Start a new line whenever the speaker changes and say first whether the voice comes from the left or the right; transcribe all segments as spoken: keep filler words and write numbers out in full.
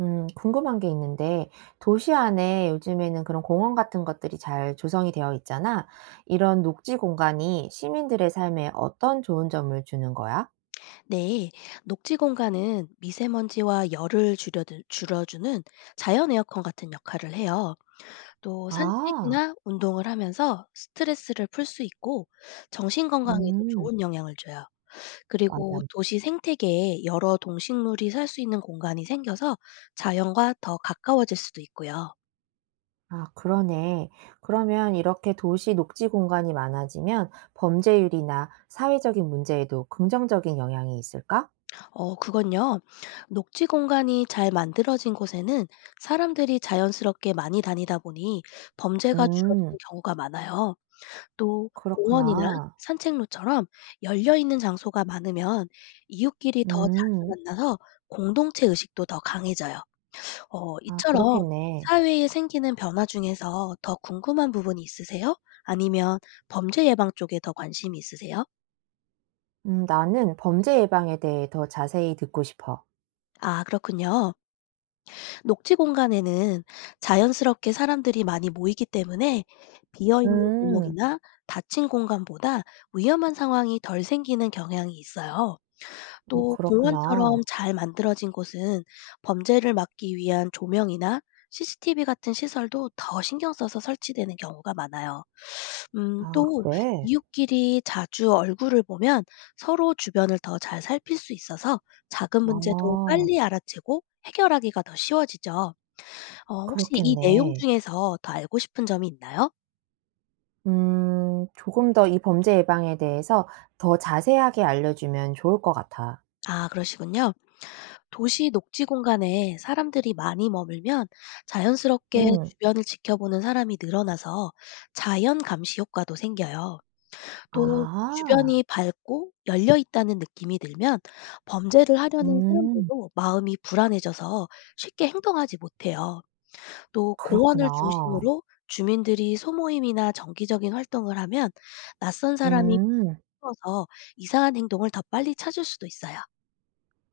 right: 음, 궁금한 게 있는데, 도시 안에 요즘에는 그런 공원 같은 것들이 잘 조성이 되어 있잖아. 이런 녹지 공간이 시민들의 삶에 어떤 좋은 점을 주는 거야?
left: 네, 녹지 공간은 미세먼지와 열을 줄여, 줄여주는 자연 에어컨 같은 역할을 해요. 또
right: 아,
left: 산책이나 운동을 하면서 스트레스를 풀 수 있고 정신 건강에도
right: 음,
left: 좋은 영향을 줘요.
right: 맞아.
left: 그리고 도시 생태계에 여러 동식물이 살 수 있는 공간이 생겨서 자연과 더 가까워질 수도 있고요.
right: 아, 그러네. 그러면 이렇게 도시 녹지 공간이 많아지면 범죄율이나 사회적인 문제에도 긍정적인 영향이 있을까?
left: 어, 그건요. 녹지 공간이 잘 만들어진 곳에는 사람들이 자연스럽게 많이 다니다 보니 범죄가
right: 음,
left: 줄어드는 경우가 많아요. 또 공원이나
right: 그렇구나.
left: 산책로처럼 열려 있는 장소가 많으면 이웃끼리 더 자주
right: 음,
left: 만나서 공동체 의식도 더 강해져요. 어
right: 아,
left: 이처럼
right: 그렇겠네.
left: 사회에 생기는 변화 중에서 더 궁금한 부분이 있으세요? 아니면 범죄 예방 쪽에 더 관심이 있으세요?
right: 음, 나는 범죄 예방에 대해 더 자세히 듣고 싶어.
left: 아 그렇군요. 녹지 공간에는 자연스럽게 사람들이 많이 모이기 때문에 비어 있는
right: 음.
left: 골목이나 닫힌 공간보다 위험한 상황이 덜 생기는 경향이 있어요.
right: 어
left: 또 공원처럼
right: 그렇구나.
left: 잘 만들어진 곳은 범죄를 막기 위한 조명이나 씨씨티비 같은 시설도 더 신경 써서 설치되는 경우가 많아요. 음,
right: 아
left: 또
right: 그래?
left: 이웃끼리 자주 얼굴을 보면 서로 주변을 더 잘 살필 수 있어서 작은 문제도
right: 아
left: 빨리 알아채고 해결하기가 더 쉬워지죠. 어, 혹시 이 내용
right: 그렇겠네.
left: 중에서 더 알고 싶은 점이 있나요?
right: 음 조금 더 이 범죄 예방에 대해서 더 자세하게 알려주면 좋을 것 같아.
left: 아, 그러시군요. 도시 녹지 공간에 사람들이 많이 머물면 자연스럽게
right: 음.
left: 주변을 지켜보는 사람이 늘어나서 자연 감시 효과도 생겨요. 또
right: 아.
left: 주변이 밝고 열려 있다는 느낌이 들면 범죄를 하려는
right: 음.
left: 사람들도 마음이 불안해져서 쉽게 행동하지 못해요. 또 공원을
right: 그렇구나.
left: 중심으로 주민들이 소모임이나 정기적인 활동을 하면 낯선 사람이
right: 음.
left: 어서 이상한 행동을 더 빨리 찾을 수도 있어요.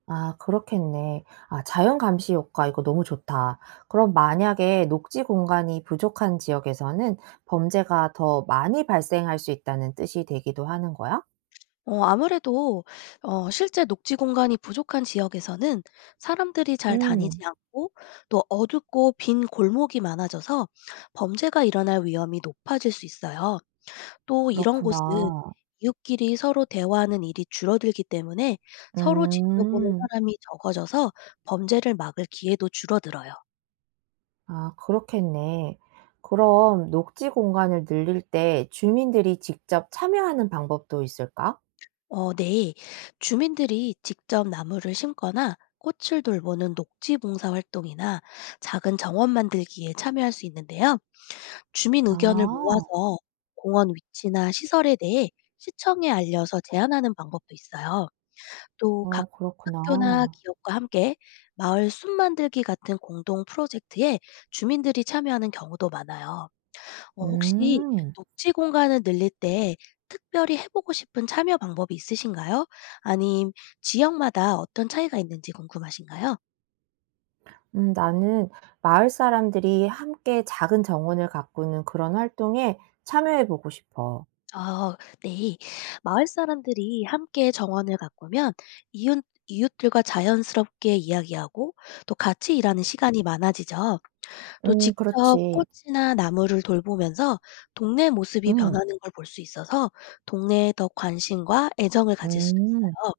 right: 아 그렇겠네. 아 자연 감시 효과 이거 너무 좋다. 그럼 만약에 녹지 공간이 부족한 지역에서는 범죄가 더 많이 발생할 수 있다는 뜻이 되기도 하는 거야?
left: 어, 아무래도 어, 실제 녹지 공간이 부족한 지역에서는 사람들이 잘
right: 음.
left: 다니지 않고 또 어둡고 빈 골목이 많아져서 범죄가 일어날 위험이 높아질 수 있어요. 또 이런 곳은
right: 그렇구나.
left: 이웃끼리 서로 대화하는 일이 줄어들기 때문에 서로 지켜보는
right: 음.
left: 사람이 적어져서 범죄를 막을 기회도 줄어들어요.
right: 아 그렇겠네. 그럼 녹지 공간을 늘릴 때 주민들이 직접 참여하는 방법도 있을까?
left: 어, 네. 주민들이 직접 나무를 심거나 꽃을 돌보는 녹지 봉사 활동이나 작은 정원 만들기에 참여할 수 있는데요. 주민 의견을
right: 아.
left: 모아서 공원 위치나 시설에 대해 시청에 알려서 제안하는 방법도 있어요. 또
right: 어
left: 각
right: 그렇구나.
left: 학교나 기업과 함께 마을 숲 만들기 같은 공동 프로젝트에 주민들이 참여하는 경우도 많아요. 어 혹시
right: 음.
left: 녹지 공간을 늘릴 때 특별히 해 보고 싶은 참여 방법이 있으신가요? 아님 지역마다 어떤 차이가 있는지 궁금하신가요?
right: 음 나는 마을 사람들이 함께 작은 정원을 가꾸는 그런 활동에 참여해 보고 싶어.
left: 아 네. 마을 사람들이 함께 정원을 가꾸면 이웃 이웃들과 자연스럽게 이야기하고 또 같이 일하는 시간이 많아지죠. 또
right: 음
left: 직접
right: 그렇지.
left: 꽃이나 나무를 돌보면서 동네 모습이
right: 음.
left: 변하는 걸 볼 수 있어서 동네에 더 관심과 애정을 가질 수도
right: 음
left: 있어요.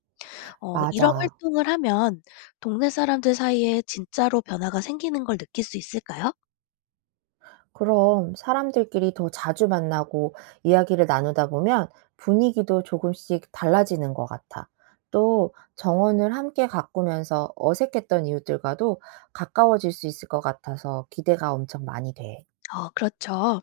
left: 어 이런
right: 맞아.
left: 활동을 하면 동네 사람들 사이에 진짜로 변화가 생기는 걸 느낄 수 있을까요?
right: 그럼 사람들끼리 더 자주 만나고 이야기를 나누다 보면 분위기도 조금씩 달라지는 것 같아. 또 정원을 함께 가꾸면서 어색했던 이웃들과도 가까워질 수 있을 것 같아서 기대가 엄청 많이 돼.
left: 어, 그렇죠.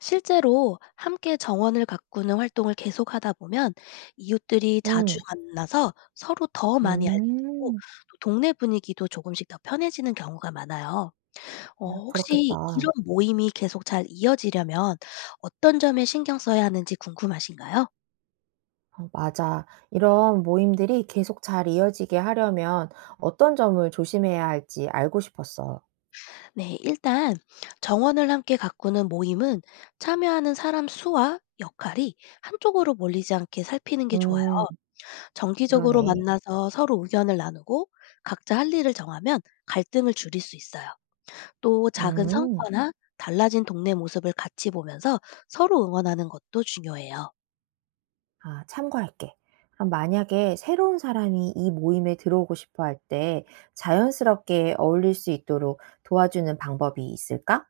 left: 실제로 함께 정원을 가꾸는 활동을 계속하다 보면 이웃들이 자주
right: 음,
left: 만나서 서로 더 많이 알게 되고
right: 음,
left: 또 동네 분위기도 조금씩 더 편해지는 경우가 많아요.
right: 음,
left: 어 혹시
right: 그렇겠다.
left: 이런 모임이 계속 잘 이어지려면 어떤 점에 신경 써야 하는지 궁금하신가요?
right: 어, 맞아. 이런 모임들이 계속 잘 이어지게 하려면 어떤 점을 조심해야 할지 알고 싶었어.
left: 네, 일단 정원을 함께 가꾸는 모임은 참여하는 사람 수와 역할이 한쪽으로 몰리지 않게 살피는 게 좋아요.
right: 음,
left: 정기적으로
right: 그러네.
left: 만나서 서로 의견을 나누고 각자 할 일을 정하면 갈등을 줄일 수 있어요. 또 작은
right: 음.
left: 성과나 달라진 동네 모습을 같이 보면서 서로 응원하는 것도 중요해요.
right: 아, 참고할게. 그럼 만약에 새로운 사람이 이 모임에 들어오고 싶어 할 때 자연스럽게 어울릴 수 있도록 도와주는 방법이 있을까?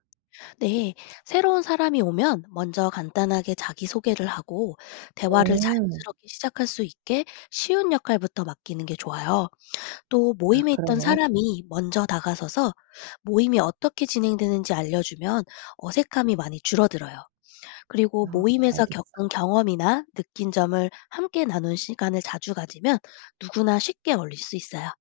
left: 네, 새로운 사람이 오면 먼저 간단하게 자기소개를 하고 대화를
right: 음.
left: 자연스럽게 시작할 수 있게 쉬운 역할부터 맡기는 게 좋아요. 또
right: 아,
left: 모임에 있던
right: 그러네.
left: 사람이 먼저 다가서서 모임이 어떻게 진행되는지 알려주면 어색함이 많이 줄어들어요. 그리고
right: 아,
left: 모임에서
right: 알겠어.
left: 겪은 경험이나 느낀 점을 함께 나눈 시간을 자주 가지면 누구나 쉽게 어울릴 수 있어요.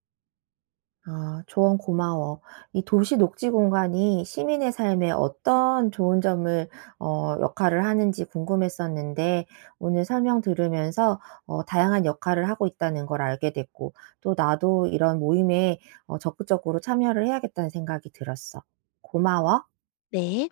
right: 아 조언 고마워. 이 도시 녹지 공간이 시민의 삶에 어떤 좋은 점을 어 역할을 하는지 궁금했었는데 오늘 설명 들으면서 어 다양한 역할을 하고 있다는 걸 알게 됐고 또 '나도 이런 모임에 어 적극적으로 참여를 해야겠다.'는 생각이 들었어. 고마워.
left: 네.